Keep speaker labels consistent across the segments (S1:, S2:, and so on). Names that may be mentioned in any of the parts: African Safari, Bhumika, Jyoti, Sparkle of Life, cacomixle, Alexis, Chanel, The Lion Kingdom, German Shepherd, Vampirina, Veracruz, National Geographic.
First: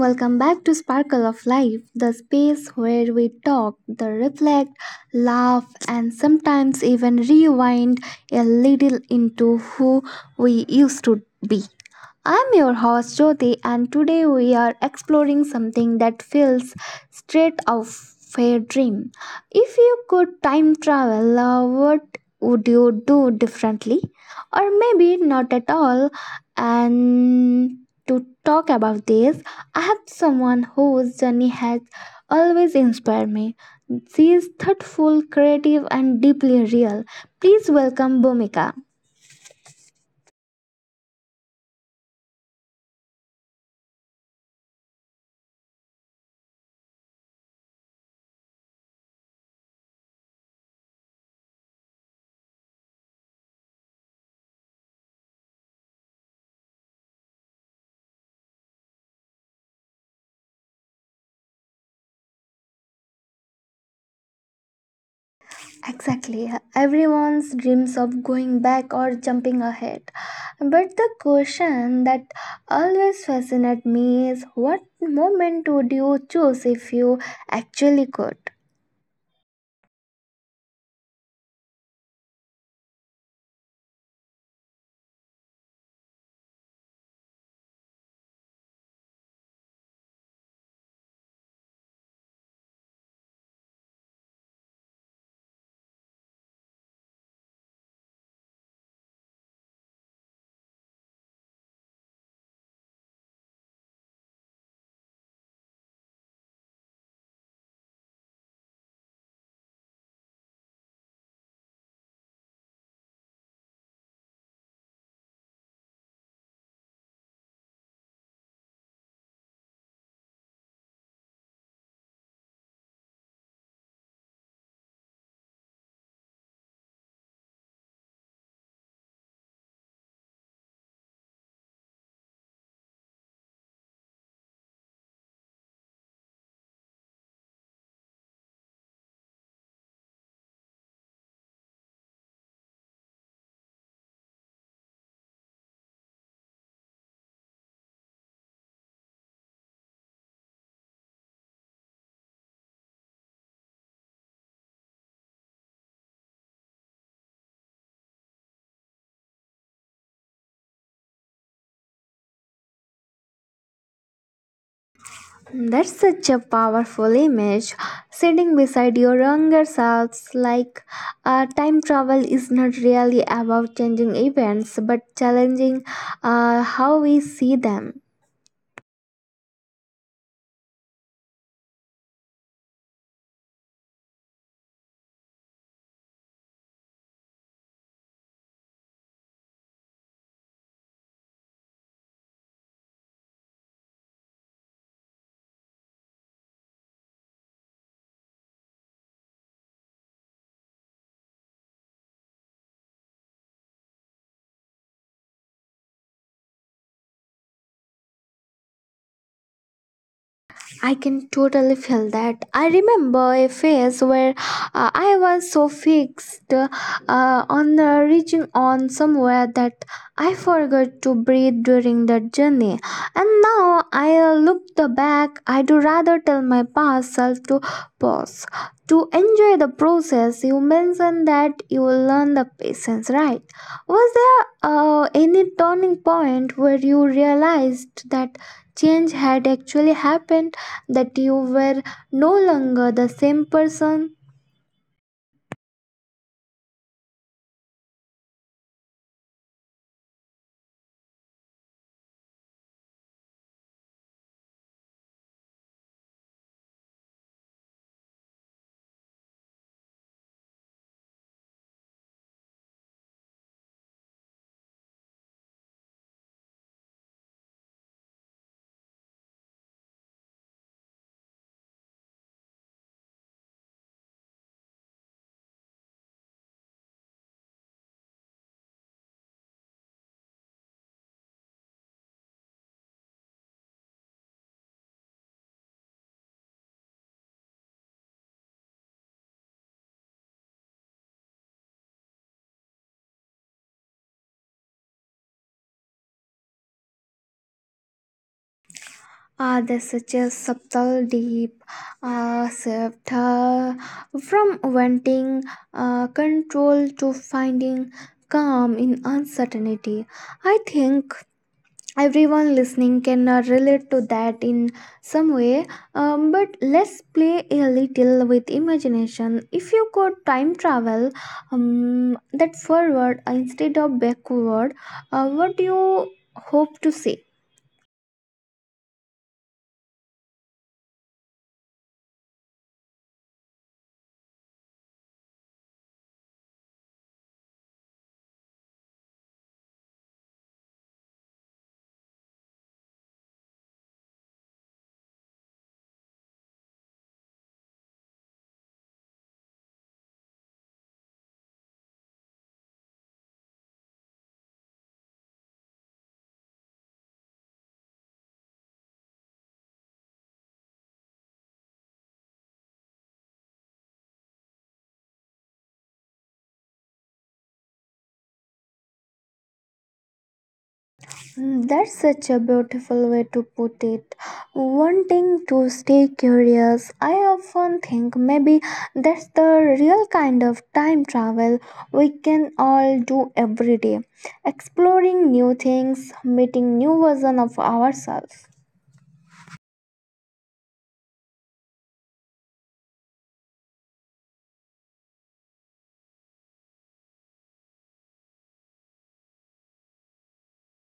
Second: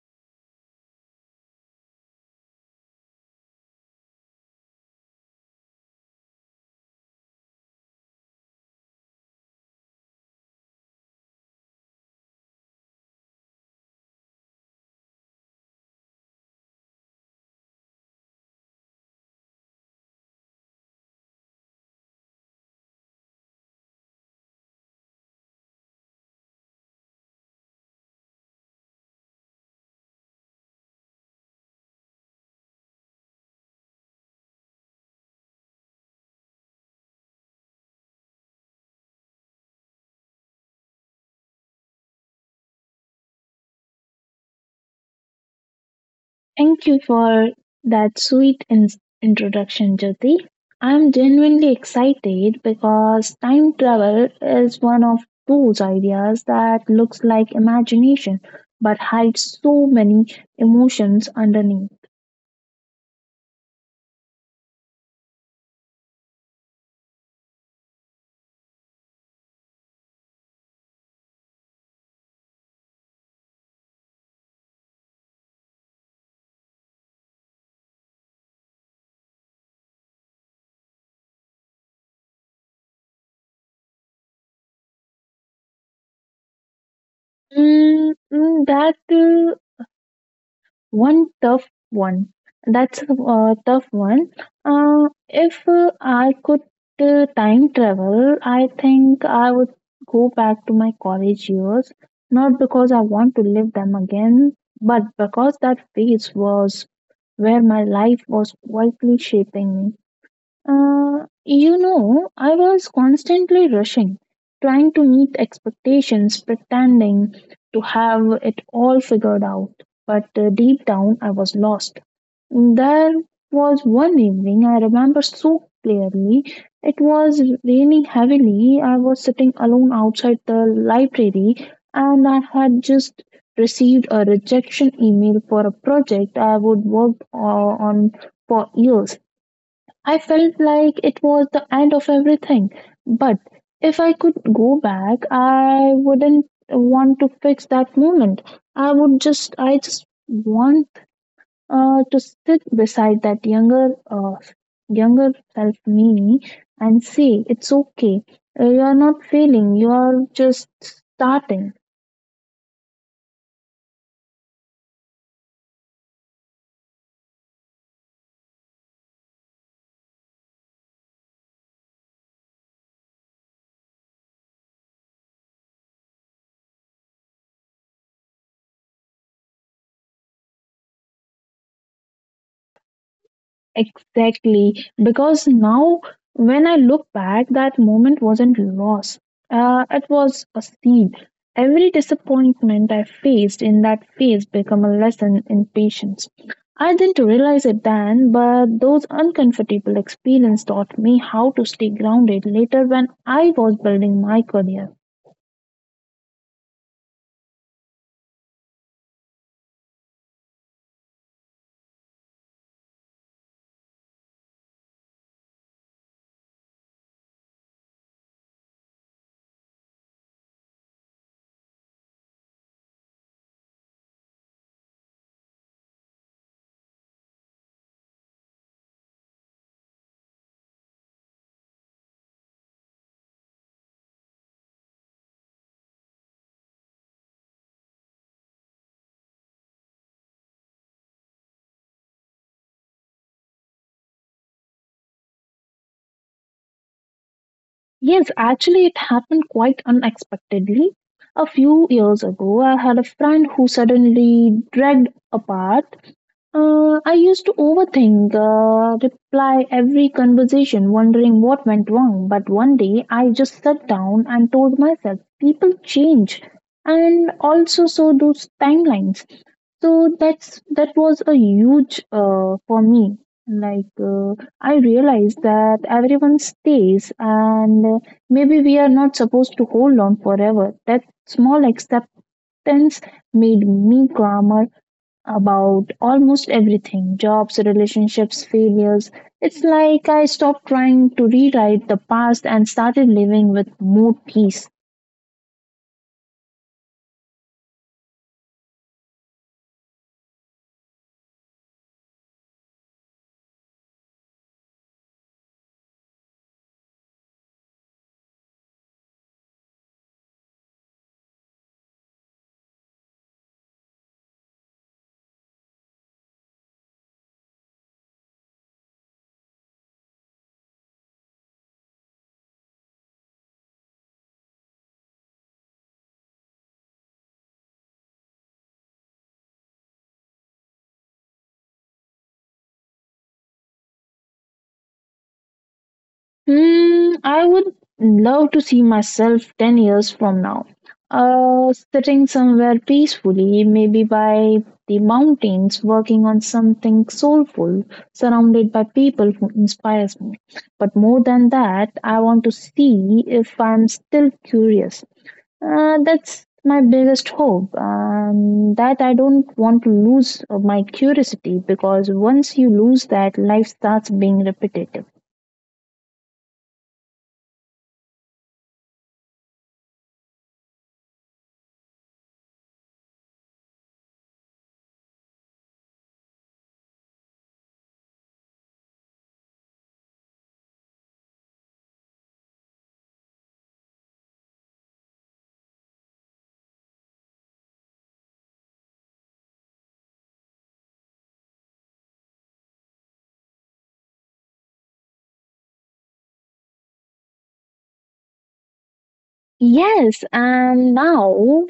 S1: welcome back to Sparkle of Life, the space where we talk, the reflect, laugh, and sometimes even rewind a little into who we used to be. I'm your host Jyoti, and today we are exploring something that feels straight out of a dream. If you could time travel, what would you do differently? Or maybe not at all. And to talk about this, I have someone whose journey has always inspired me. She is thoughtful, creative, and deeply real. Please welcome Bhumika.
S2: Thank you for that introduction, Jyoti. I'm genuinely excited because time travel is one of those ideas that looks like imagination but hides so many emotions underneath.
S1: Exactly. Everyone's dreams of going back or jumping ahead. But the question that always fascinates me is what moment would you choose if you actually could?
S2: Mm, mm, that One tough one. That's a tough one. If I could time travel, I think I would go back to my college years, not because I want to live them again, but because that phase was where my life was quietly shaping me. I was constantly rushing, trying to meet expectations, pretending to have it all figured out. But deep down, I was lost. There was one evening I remember so clearly. It was raining heavily. I was sitting alone outside the library and I had just received a rejection email for a project I would worked on for years. I felt like it was the end of everything. But if I could go back, I wouldn't want to fix that moment. I just want to sit beside that younger self me and say, it's okay. You are not failing. You are just starting.
S1: That's such a powerful image. Sitting beside your younger selves, like time travel is not really about changing events but challenging how we see them.
S2: Exactly, because now when I look back, that moment wasn't loss. It was a seed. Every disappointment I faced in that phase became a lesson in patience. I didn't realize it then, but those uncomfortable experiences taught me how to stay grounded later when I was building my career.
S1: I can totally feel that. I remember a phase where I was so fixed on the reaching on somewhere that I forgot to breathe during that journey. And now I look the back. I do rather tell my past self to pause, to enjoy the process. You mentioned that you will learn the patience, right? Was there any turning point where you realized that change had actually happened? That you were no longer the same person.
S2: Yes, actually, it happened quite unexpectedly. A few years ago, I had a friend who suddenly dragged apart. I used to overthink, reply every conversation, wondering what went wrong. But one day I just sat down and told myself, people change, and also so do timelines. So that was a huge for me. Like uh, I realized that everyone stays, and maybe we are not supposed to hold on forever. That small acceptance made me calmer about almost everything jobs, relationships, failures. It's like I stopped trying to rewrite the past and started living with more peace.
S1: Ah, there's such a subtle, deep shift from wanting control to finding calm in uncertainty. I think everyone listening can relate to that in some way, but let's play a little with imagination. If you could time travel, that forward instead of backward, what do you hope to see?
S2: Hmm, I would love to see myself 10 years from now, sitting somewhere peacefully, maybe by the mountains, working on something soulful, surrounded by people who inspires me. But more than that, I want to see if I'm still curious. That's my biggest hope. That I don't want to lose my curiosity because once you lose that, life starts being repetitive.
S1: Mm, that's such a beautiful way to put it. Wanting to stay curious, I often think maybe that's the real kind of time travel we can all do every day. Exploring new things, meeting new version of ourselves.
S2: Yes, and now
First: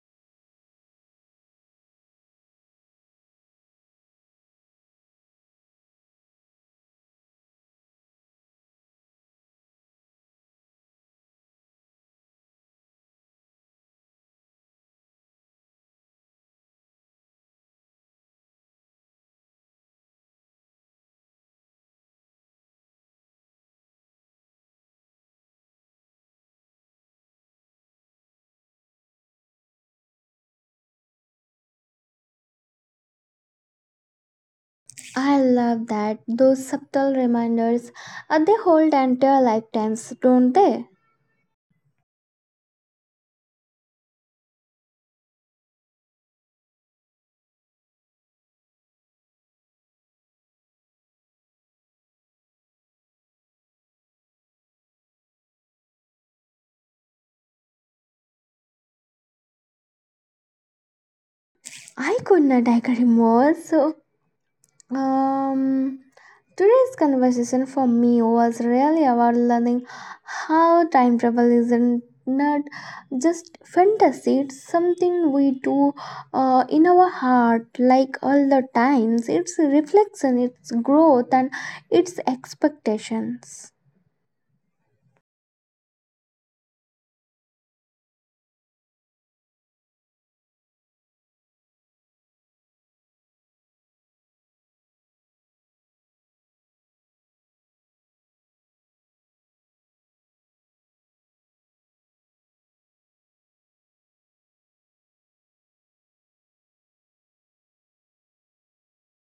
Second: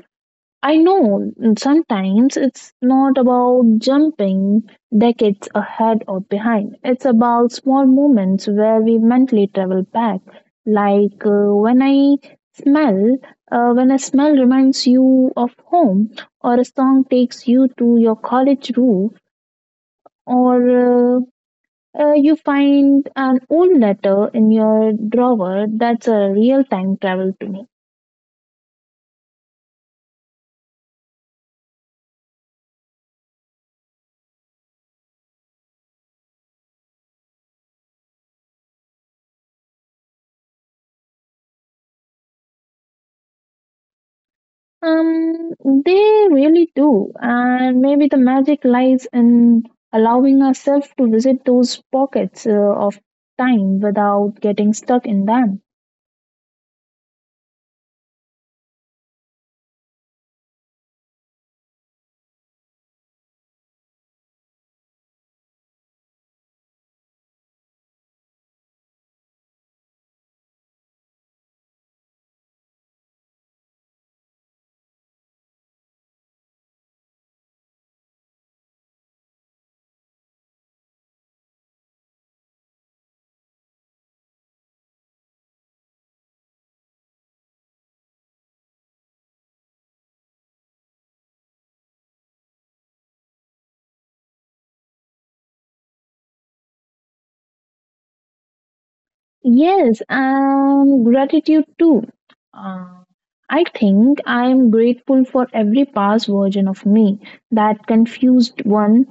S2: I know sometimes it's not about jumping decades ahead or behind. It's about small moments where we mentally travel back. Like uh, when I smell, when a smell reminds you of home, or a song takes you to your college roof, or you find an old letter in your drawer. That's a real time travel to me.
S1: I love that. Those subtle reminders, they hold entire lifetimes, don't they?
S2: Um, they really do. And maybe the magic lies in allowing ourselves to visit those pockets of time without getting stuck in them.
S1: I could not agree more. Um, Today's conversation for me was really about learning how time travel isn't not just fantasy. It's something we do in our heart like all the times. It's reflection, it's growth, and it's expectations.
S2: Yes, gratitude too. Uh, I think I am grateful for every past version of me, that confused one,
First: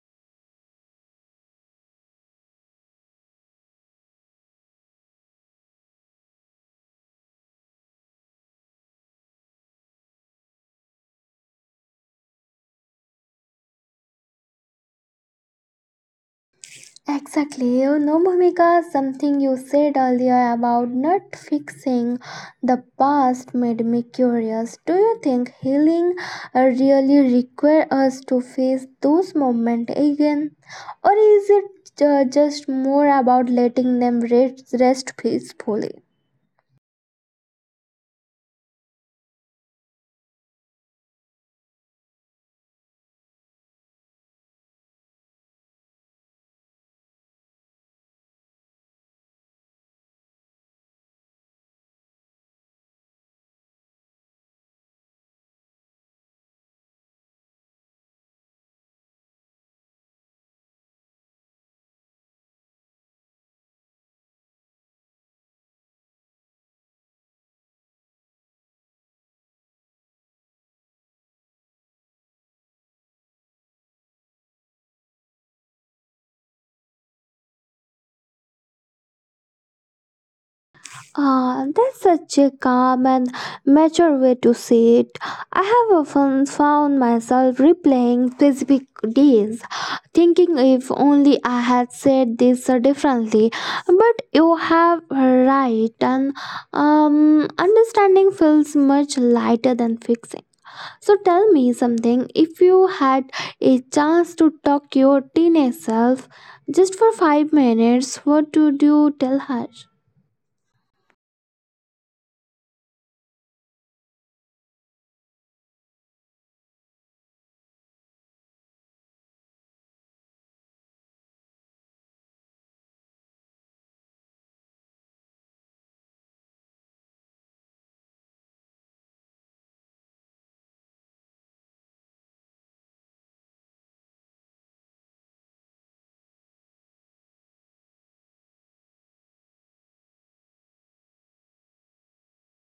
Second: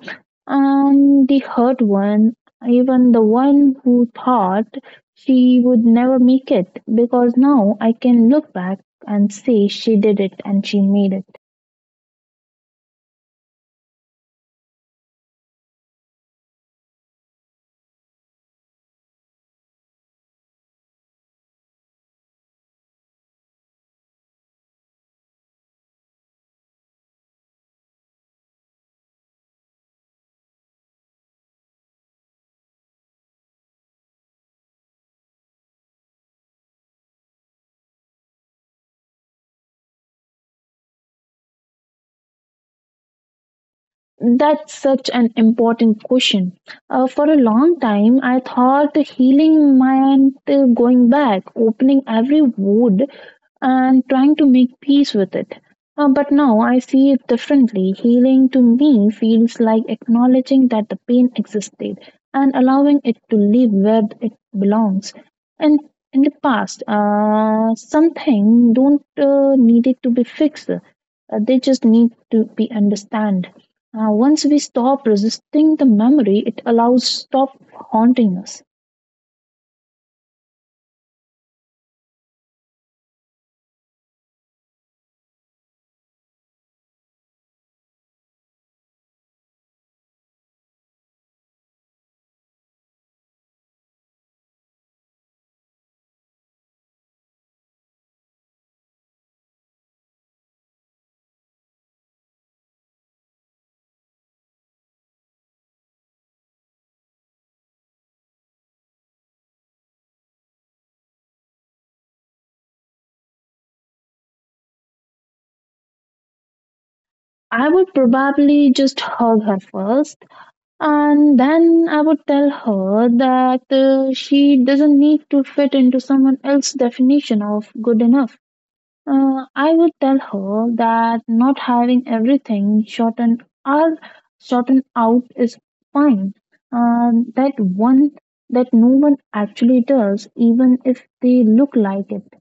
S2: the hurt one, even the one who thought she would never make it, because now I can look back and say she did it and she made it.
S1: Exactly. You know, Bhumika, something you said earlier about not fixing the past made me curious. Do you think healing really requires us to face those moments again? Or is it just more about letting them rest peacefully?
S2: That's such an important question. For a long time, I thought healing meant going back, opening every wound, and trying to make peace with it. But now I see it differently. Healing to me feels like acknowledging that the pain existed and allowing it to live where it belongs. And in the past, something don't need it to be fixed. They just need to be understand. Once we stop resisting the memory, it allows stop haunting us.
S1: Ah, that's such a calm and mature way to see it. I have often found myself replaying specific days, thinking if only I had said this differently. But you have right, and understanding feels much lighter than fixing. So tell me something. If you had a chance to talk your teenage self just for 5 minutes, what would you tell her?
S2: I would probably just hug her first, and then I would tell her that she doesn't need to fit into someone else's definition of good enough. I would tell her that not having everything shortened out is fine. That one that no one actually does, even if they look like it.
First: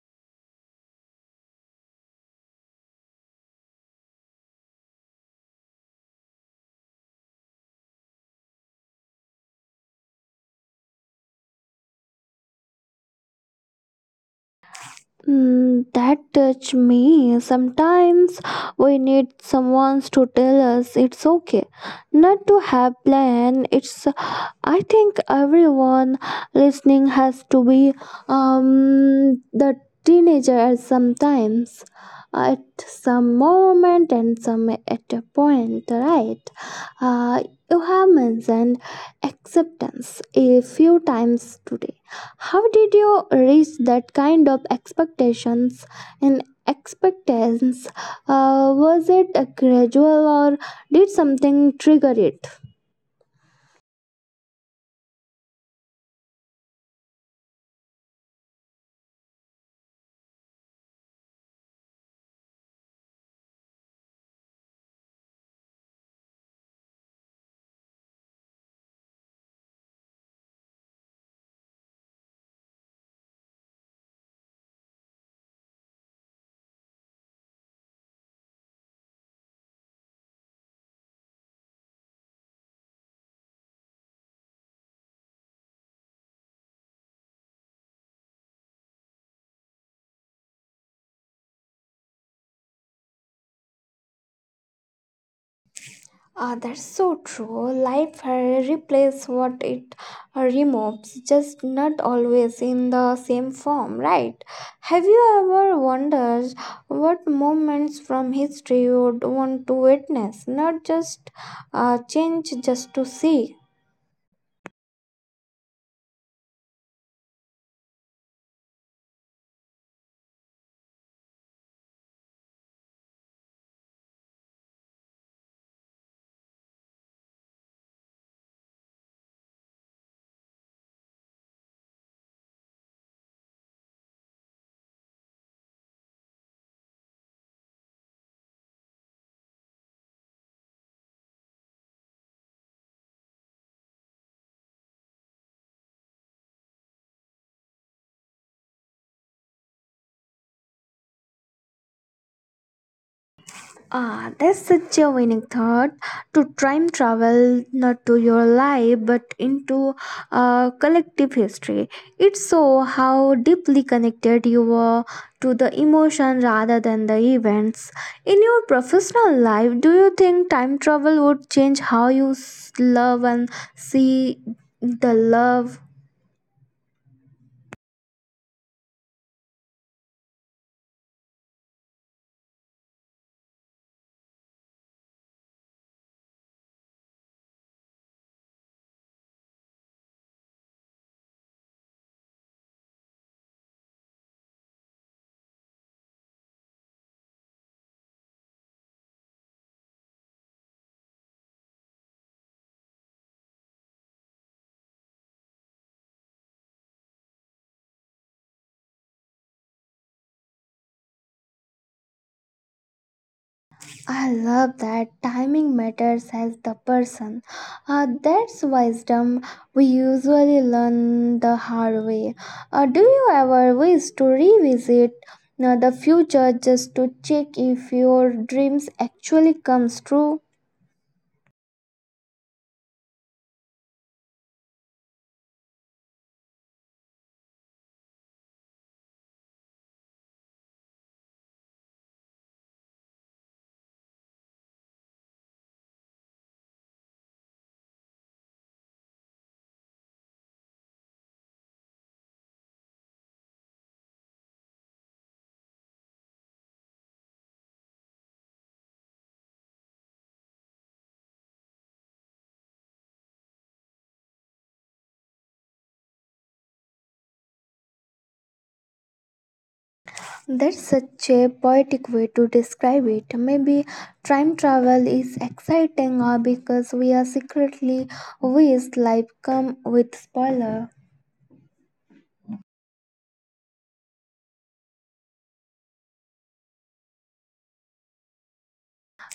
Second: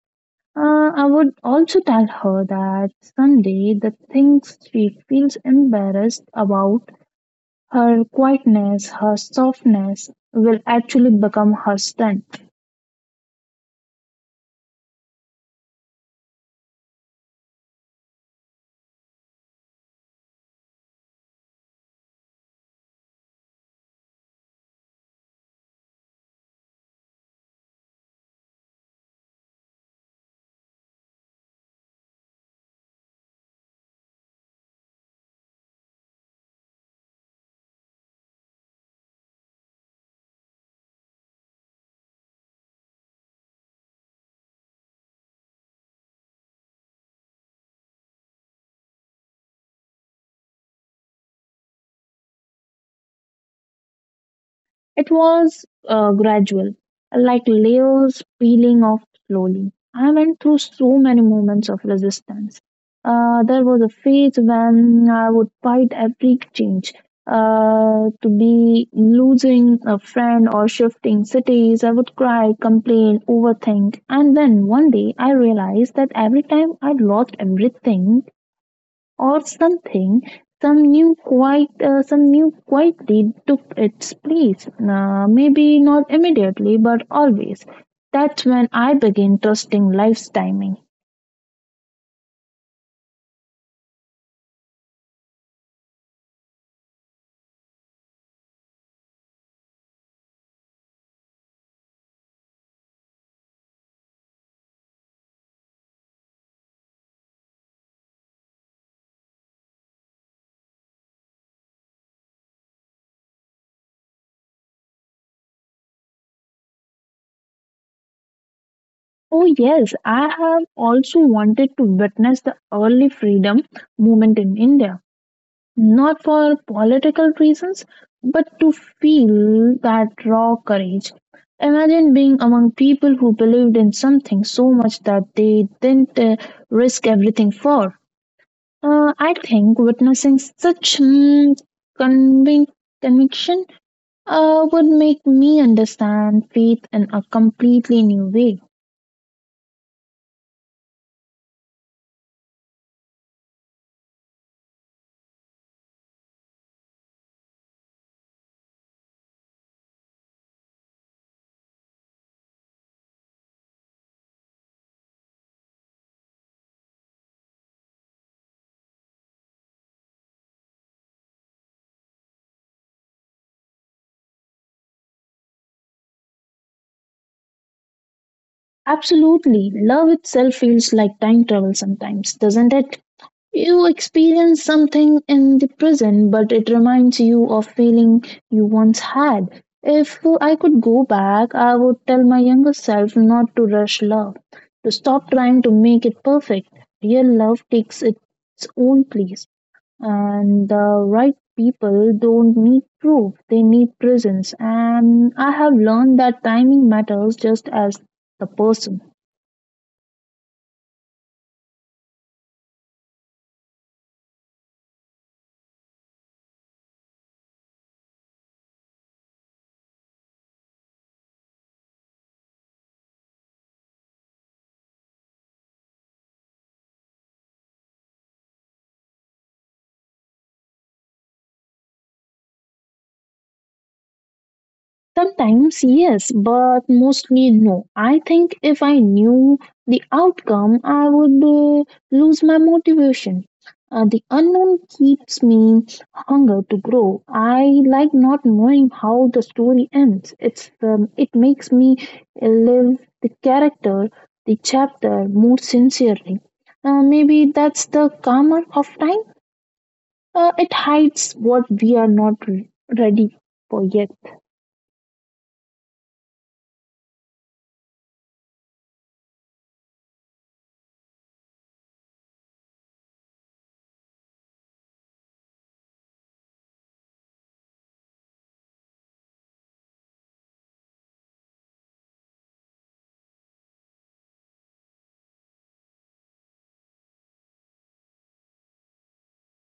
S2: I would also tell her that someday the things she feels embarrassed about, her quietness, her softness, will actually become her strength.
S1: Mm, that touched me. Sometimes we need someone to tell us it's okay not to have plan. It's, I think everyone listening has to be the teenager at sometimes at some moment and some at a point, right? uh, you have mentioned acceptance a few times today. How did you reach that kind of expectations and expectations? Was it a gradual or did something trigger it?
S2: It was gradual, like layers peeling off slowly. I went through so many moments of resistance. There was a phase when I would fight every change. To be losing a friend or shifting cities, I would cry, complain, overthink. And then one day I realized that every time I lost everything, or something, some new quietly took its place. Maybe not immediately, but always. That's when I began trusting life's timing.
S1: Ah, that's so true. Life replaces what it removes, just not always in the same form, right? Have you ever wondered what moments from history you'd want to witness, not just change just to see?
S2: Oh yes, I have also wanted to witness the early freedom movement in India, not for political reasons, but to feel that raw courage. Imagine being among people who believed in something so much that they didn't risk everything for. I think witnessing convic- conviction would make me understand faith in a completely new way.
S1: Ah, that's such a winning thought to time travel not to your life but into collective history. It so how deeply connected you were to the emotion rather than the events. In your professional life, do you think time travel would change how you love and see the love?
S2: Absolutely, love itself feels like time travel sometimes, doesn't it? You experience something in the present, but it reminds you of feeling you once had. If I could go back, I would tell my younger self not to rush love, to stop trying to make it perfect. Real love takes its own place, and the right people don't need proof, they need presence. And I have learned that timing matters just as the person.
S1: I love that timing matters as the person. That's wisdom we usually learn the hard way. Do you ever wish to revisit the future just to check if your dreams actually comes true?
S2: Sometimes, yes, but mostly no. I think if I knew the outcome, I would lose my motivation. The unknown keeps me hunger to grow. I like not knowing how the story ends. It makes me live the character, the chapter more sincerely. Maybe that's the karma of time. It hides what we are not ready for yet.
S1: That's such a poetic way to describe it. Maybe time travel is exciting or because we are secretly wish life come with spoiler.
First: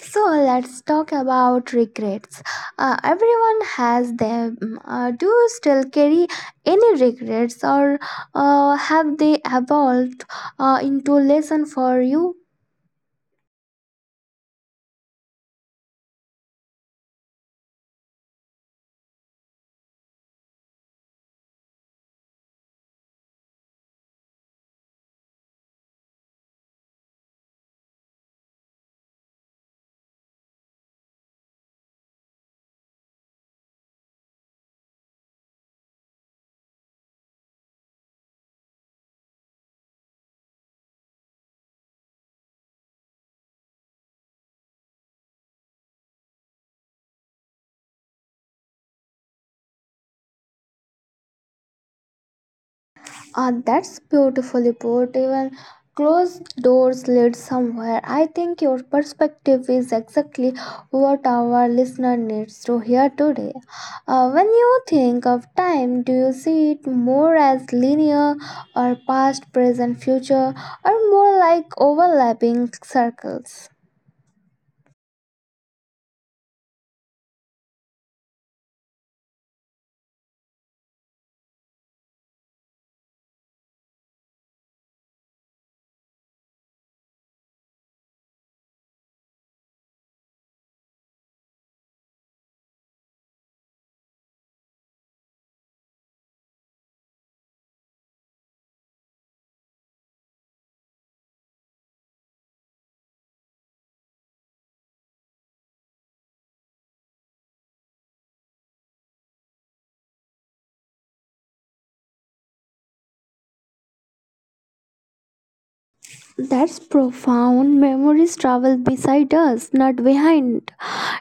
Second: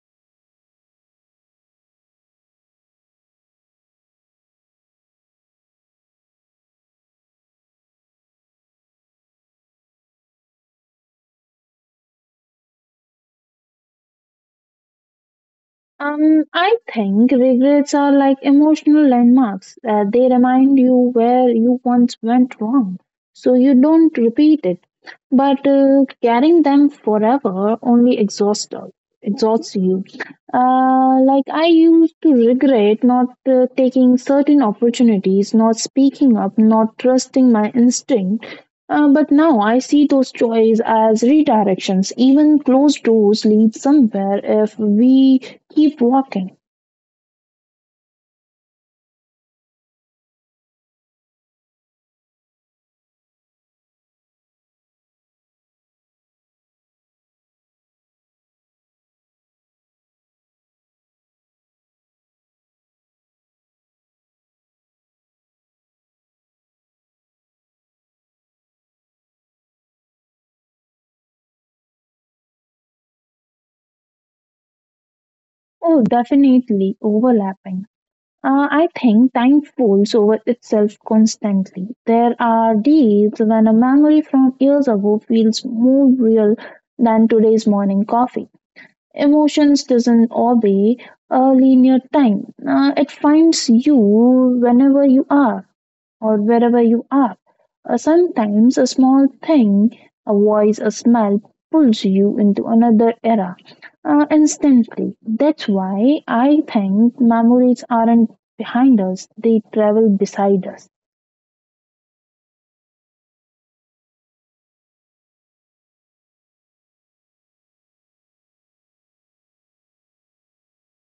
S1: So let's talk about regrets. Everyone has them. Mm. Do you still carry any regrets, or have they evolved into lesson for you?
S2: I think regrets are like emotional landmarks. They remind you where you once went wrong, so you don't repeat it. But carrying them forever only exhausts you. Like I used to regret not taking certain opportunities, not speaking up, not trusting my instinct, but now I see those joys as redirections. Even closed doors lead somewhere if we keep walking.
S1: Ah, that's beautifully put. Even closed doors lead somewhere. I think your perspective is exactly what our listener needs to hear today. When you think of time, do you see it more as linear or past, present, future, or more like overlapping circles?
S2: Oh, definitely overlapping. I think time folds over itself constantly. There are days when a memory from years ago feels more real than today's morning coffee. Emotions doesn't obey a linear time. It finds you whenever you are, or wherever you are. Sometimes a small thing, a voice, a smell pulls you into another era instantly. That's why I think memories aren't behind us, they travel beside us.
S1: That's profound. Memories travel beside us, not behind.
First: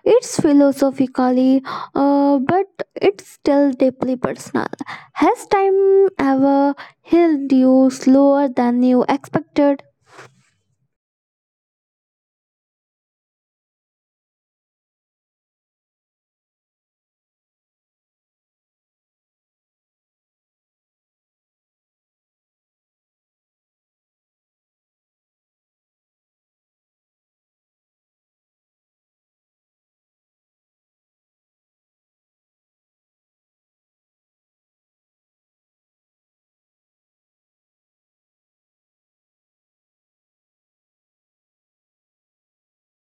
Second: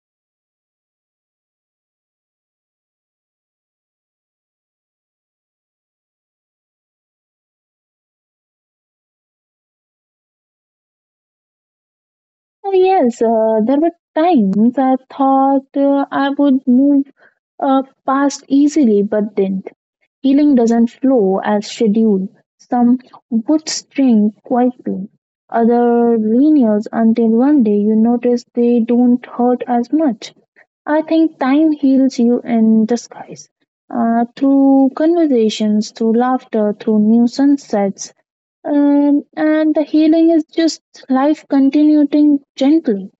S1: It's philosophically, but it's still deeply personal. Has time ever healed you slower than you expected?
S2: Yes, there were times I thought I would move past easily but didn't. Healing doesn't flow as scheduled. Some would string quietly, other lingers until one day you notice they don't hurt as much. I think time heals you in disguise. Through conversations, through laughter, through new sunsets, and the healing is just life continuing gently.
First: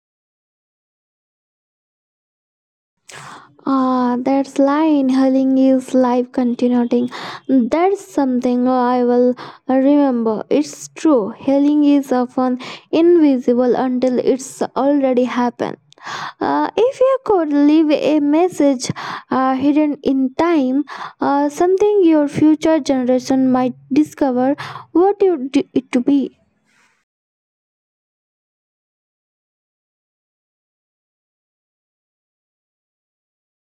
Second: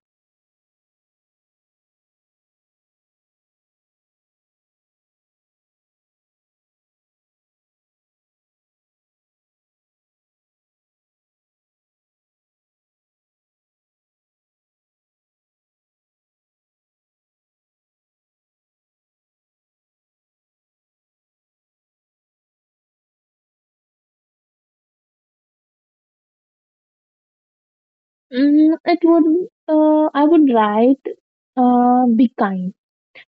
S1: Ah, that's line healing is life continuing. That's something I will remember. It's true. Healing is often invisible until it's already happened. If you could leave a message hidden in time, something your future generation might discover, what would it to be?
S2: I would write, be kind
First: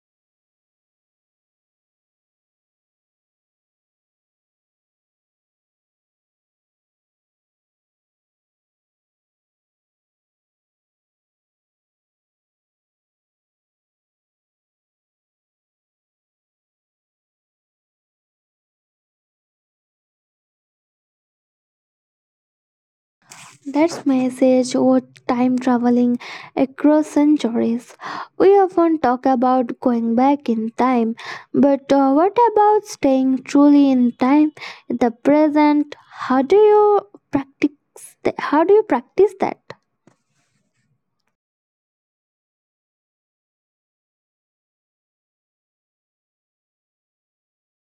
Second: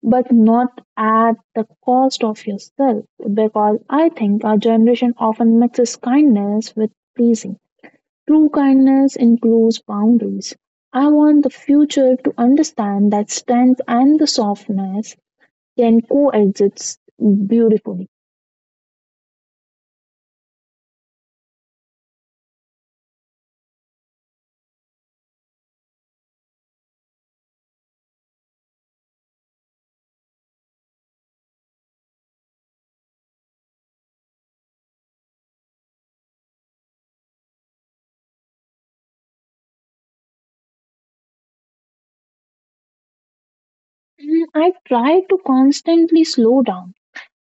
S2: but not at the cost of yourself. Because I think our generation often mixes kindness with pleasing. True kindness includes boundaries. I want the future to understand that strength and the softness can coexist beautifully.
S1: That's message or time traveling across centuries. We often talk about going back in time, but what about staying truly in time, in the present? How do you practice? How do you practice that?
S2: And I try to constantly slow down.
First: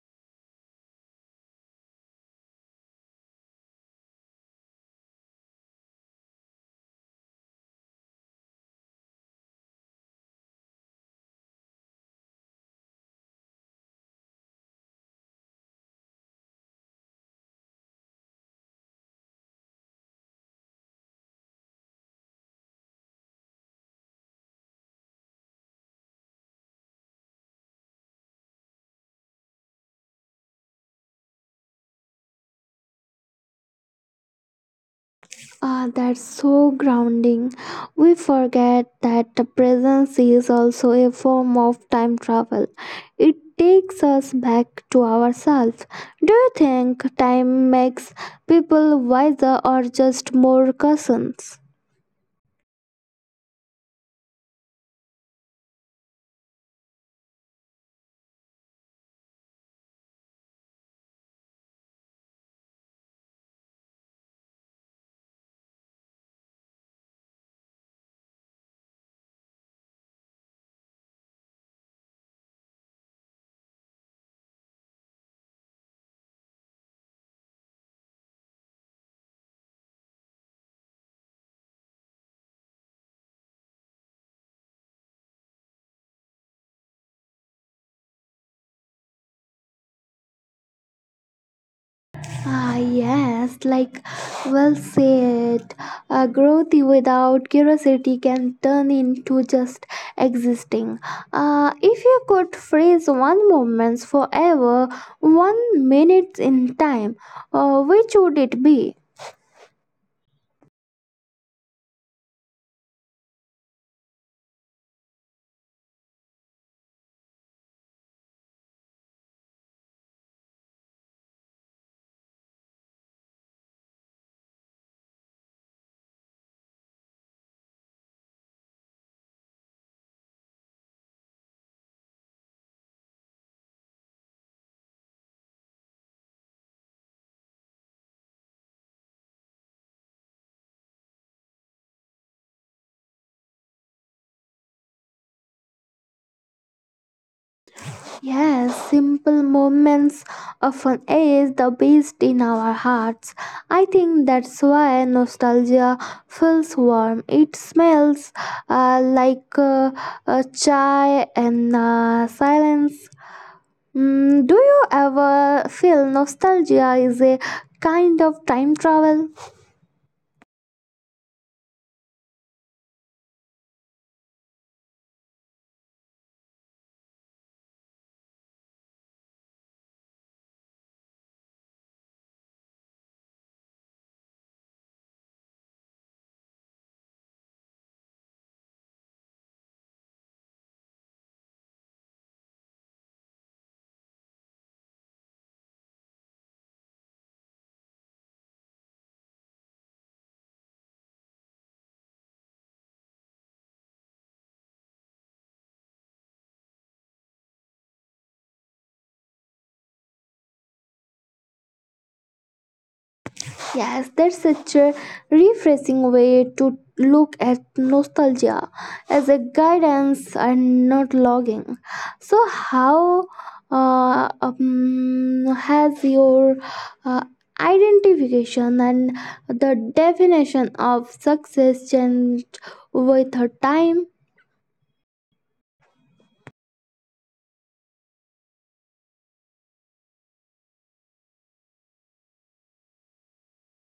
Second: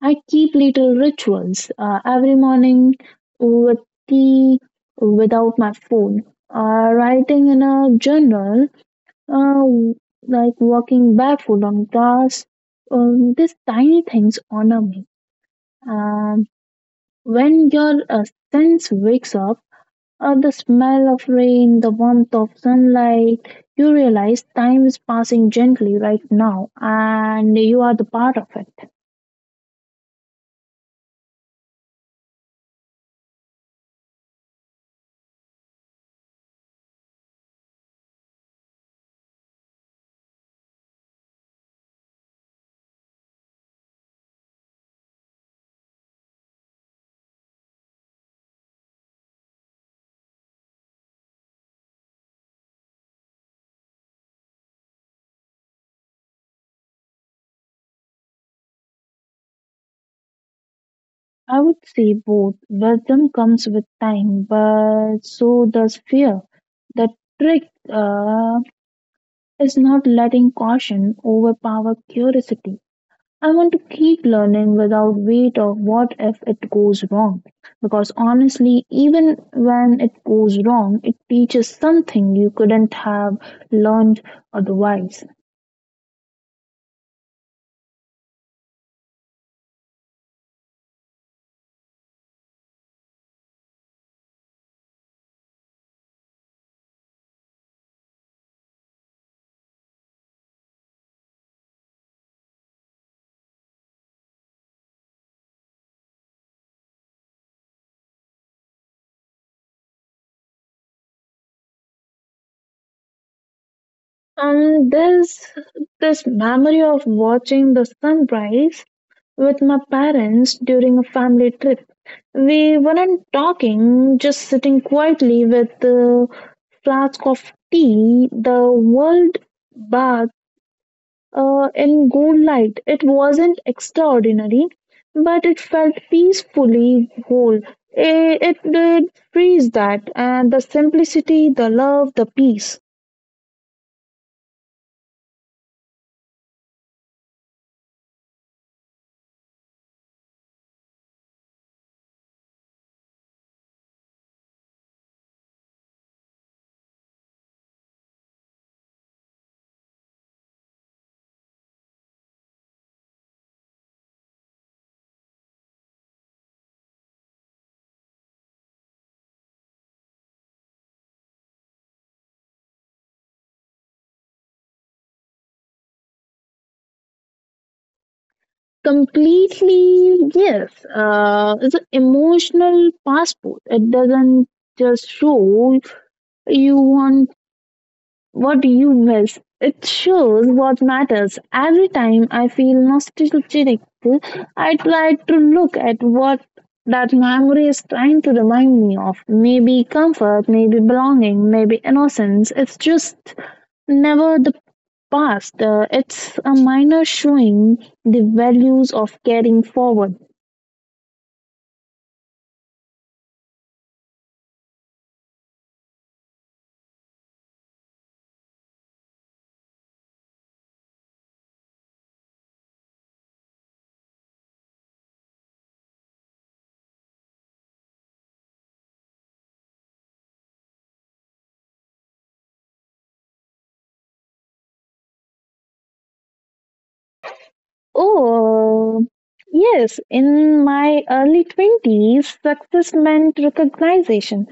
S2: I keep little rituals every morning with tea without my phone, writing in a journal, uh, like walking barefoot on grass. These tiny things honor me. And when your sense wakes up, the smell of rain, the warmth of sunlight, you realize time is passing gently right now and you are the part of it.
S1: Ah, that's so grounding. We forget that the presence is also a form of time travel. It takes us back to ourselves. Do you think time makes people wiser or just more cousins?
S2: I would say both. Wisdom comes with time, but so does fear. The trick uh, is not letting caution overpower curiosity. I want to keep learning without weight of what if it goes wrong. Because honestly, even when it goes wrong, it teaches something you couldn't have learned otherwise.
S1: Ah, yes, like, well said. Growth without curiosity can turn into just existing. If you could freeze one moment forever, one minute in time, which would it be?
S2: And there's this memory of watching the sunrise with my parents during a family trip. We weren't talking, just sitting quietly with a flask of tea, the world bath in good light. It wasn't extraordinary, but it felt peacefully whole. It did freeze that, and the simplicity, the love, the peace.
S1: Yes, simple moments often age the best in our hearts. I think that's why nostalgia feels warm. It smells like chai and silence. Mm, do you ever feel nostalgia is a kind of time travel?
S2: Completely, yes. It's an emotional passport. It doesn't just show you want what you miss. It shows what matters. Every time I feel nostalgic, I try to look at what that memory is trying to remind me of. Maybe comfort, maybe belonging, maybe innocence. It's just never the past. It's a minor showing the values of carrying forward.
S1: Yes, that's such a refreshing way to look at nostalgia as a guidance and not logging. So, how has your uh, identification and the definition of success changed with her time?
S2: Oh, yes. In my early 20s, success meant recognition,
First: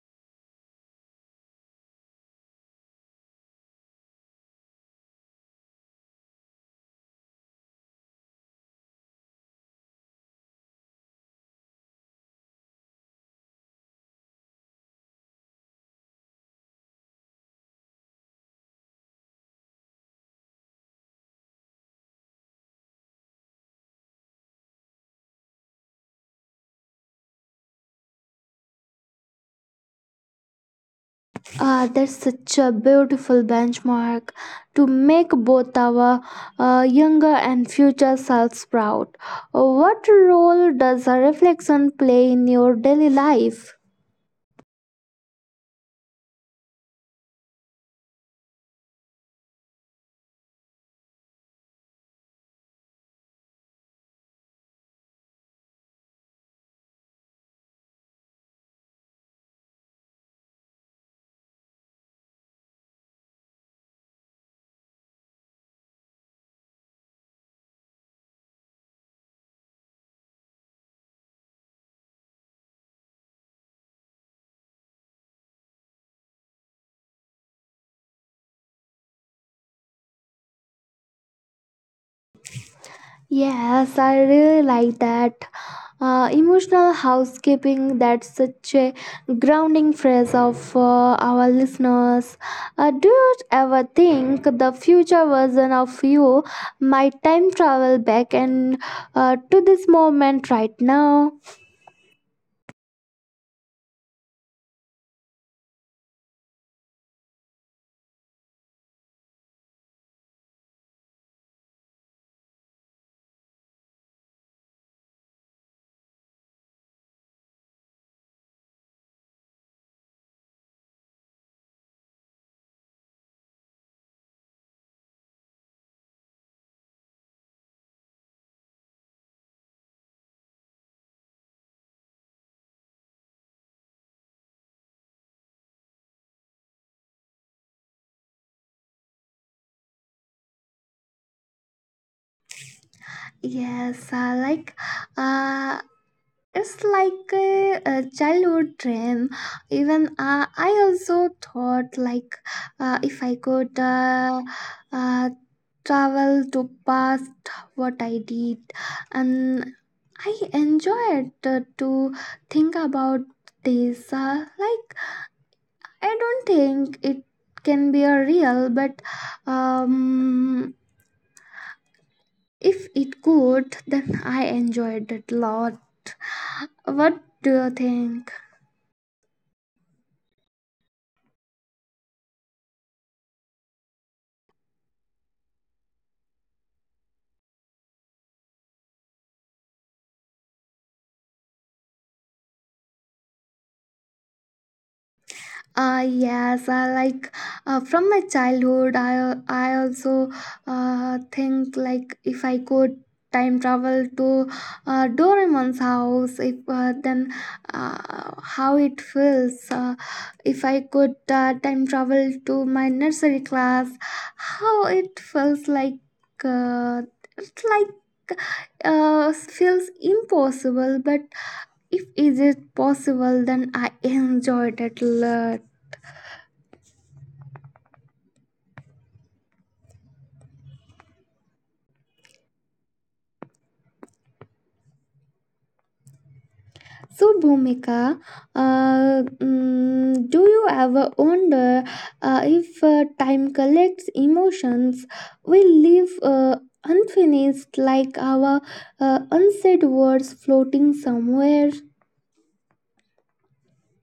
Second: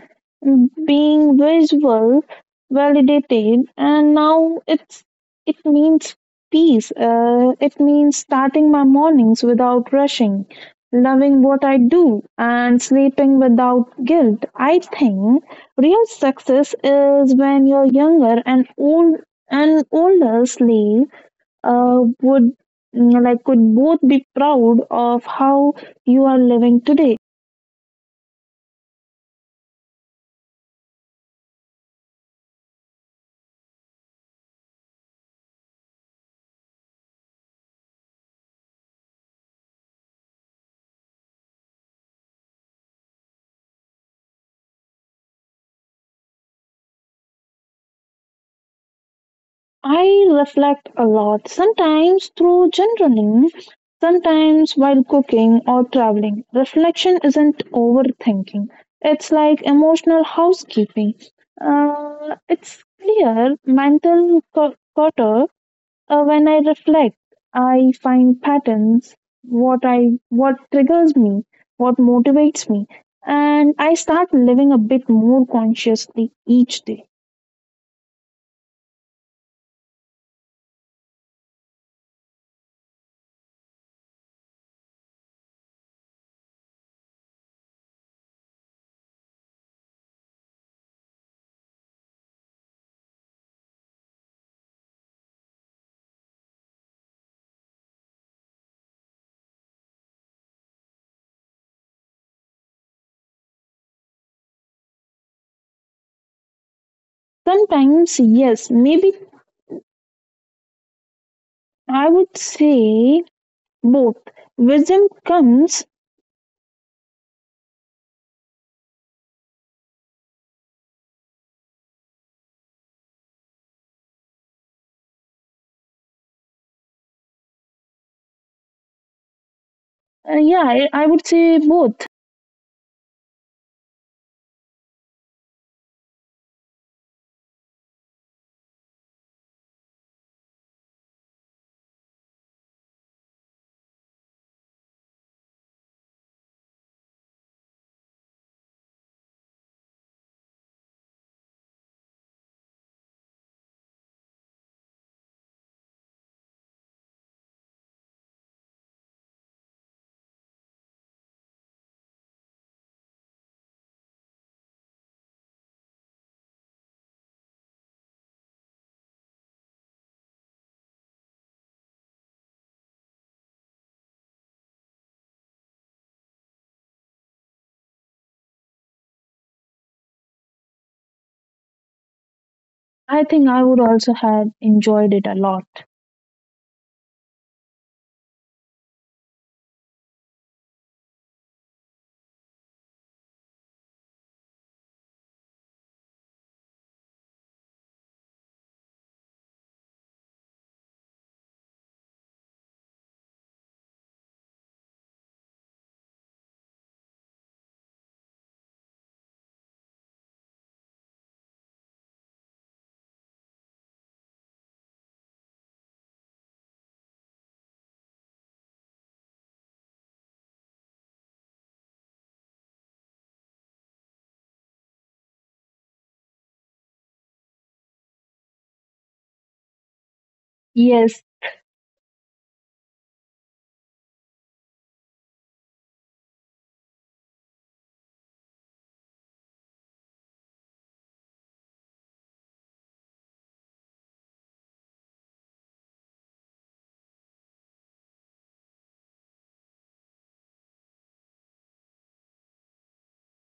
S2: being visual, validated, and now it means peace. It means starting my mornings without rushing, loving what I do, and sleeping without guilt. I think real success is when you're younger and old and older slave would could both be proud of how you are living today.
S1: Ah, that's such a beautiful benchmark to make both our younger and future selves proud. What role does a reflection play in your daily life?
S2: I reflect a lot, sometimes through journaling, sometimes while cooking or traveling. Reflection isn't overthinking; it's like emotional housekeeping. It's clear mental clutter. When I reflect, I find patterns, what triggers me, what motivates me, and I start living a bit more consciously each day.
S1: Yes, I really like that. Emotional housekeeping, that's such a grounding phrase of our listeners. Do you ever think the future version of you might time travel back and to this moment right now?
S2: Sometimes, yes, maybe I would say both. Wisdom comes, yeah, I would say both.
S1: Yes, like uh, it's like a childhood dream. Even I also thought like if I could. Uh, Travel to past what I did and I enjoyed to think about this like I don't think it can be a real, but um if it could then I enjoyed it a lot. What do you think?
S2: I think I would also have enjoyed it a lot.
S1: Yes, I like, from my childhood. I also think like if I could time travel to Doraemon's house, if then how it feels. If I could time travel to my nursery class, how it feels like. Uh, it's like feels impossible, but if is it possible, then I enjoyed it a lot.
S2: Yes.
S1: So, Bhumika, do you ever wonder if time collects emotions we leave unfinished, like our unsaid words floating somewhere?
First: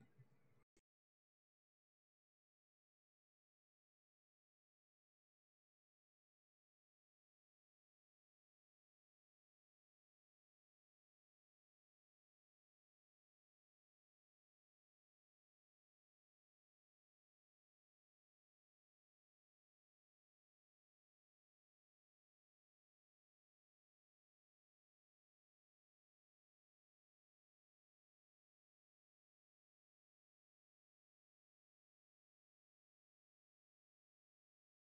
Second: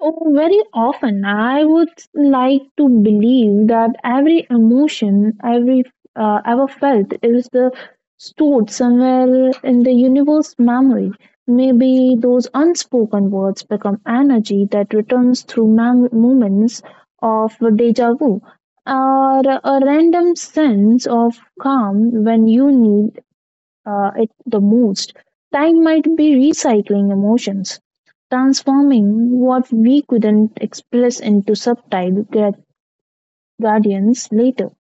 S2: Oh, very often, I would like to believe that every emotion every ever felt is the stored somewhere in the universe memory. Maybe those unspoken words become energy that returns through moments of deja vu, or a random sense of calm when you need it the most. Time might be recycling emotions, transforming what we couldn't express into subtle guardians later.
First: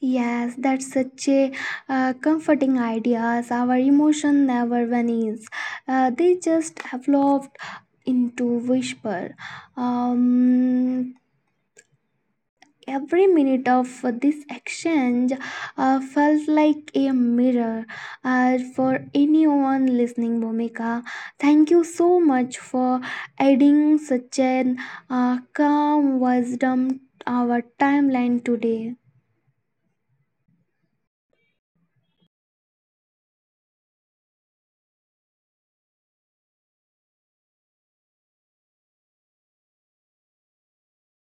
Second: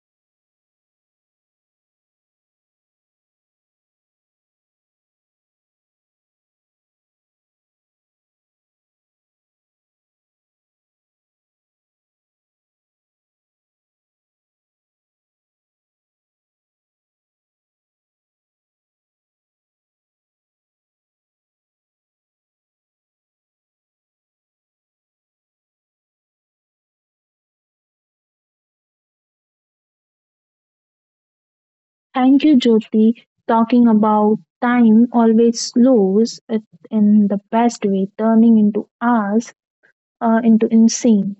S1: Yes, that's such a comforting idea. Our emotion never vanishes; they just evolved into whisper. Um, Every minute of this exchange felt like a mirror for anyone listening, Bhumika. Thank you so much for adding such an calm wisdom to our timeline today.
S2: Thank you, Jyoti. Talking about time always slows it in the best way, turning into hours, into insane.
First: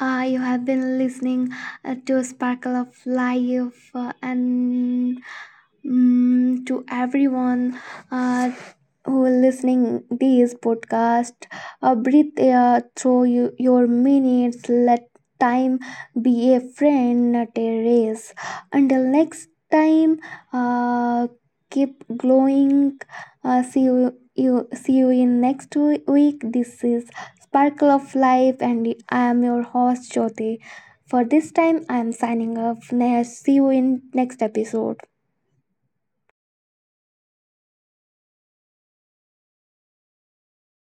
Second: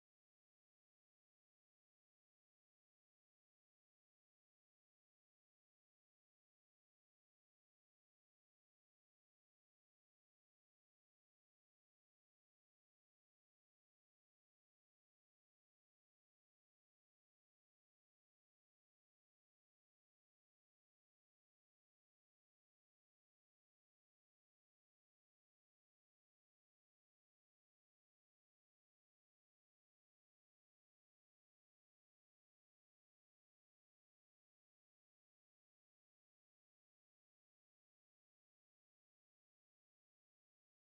S1: You have been listening to a Sparkle of Life and to everyone uh, who is listening this podcast. Breathe air through you, your minutes. Let time be a friend, not a race. Until next time, uh, keep glowing. See you, you. See you in next week. This is Sparkle of Life, and I am your host Jyoti. For this time, I am signing off. See you in next episode.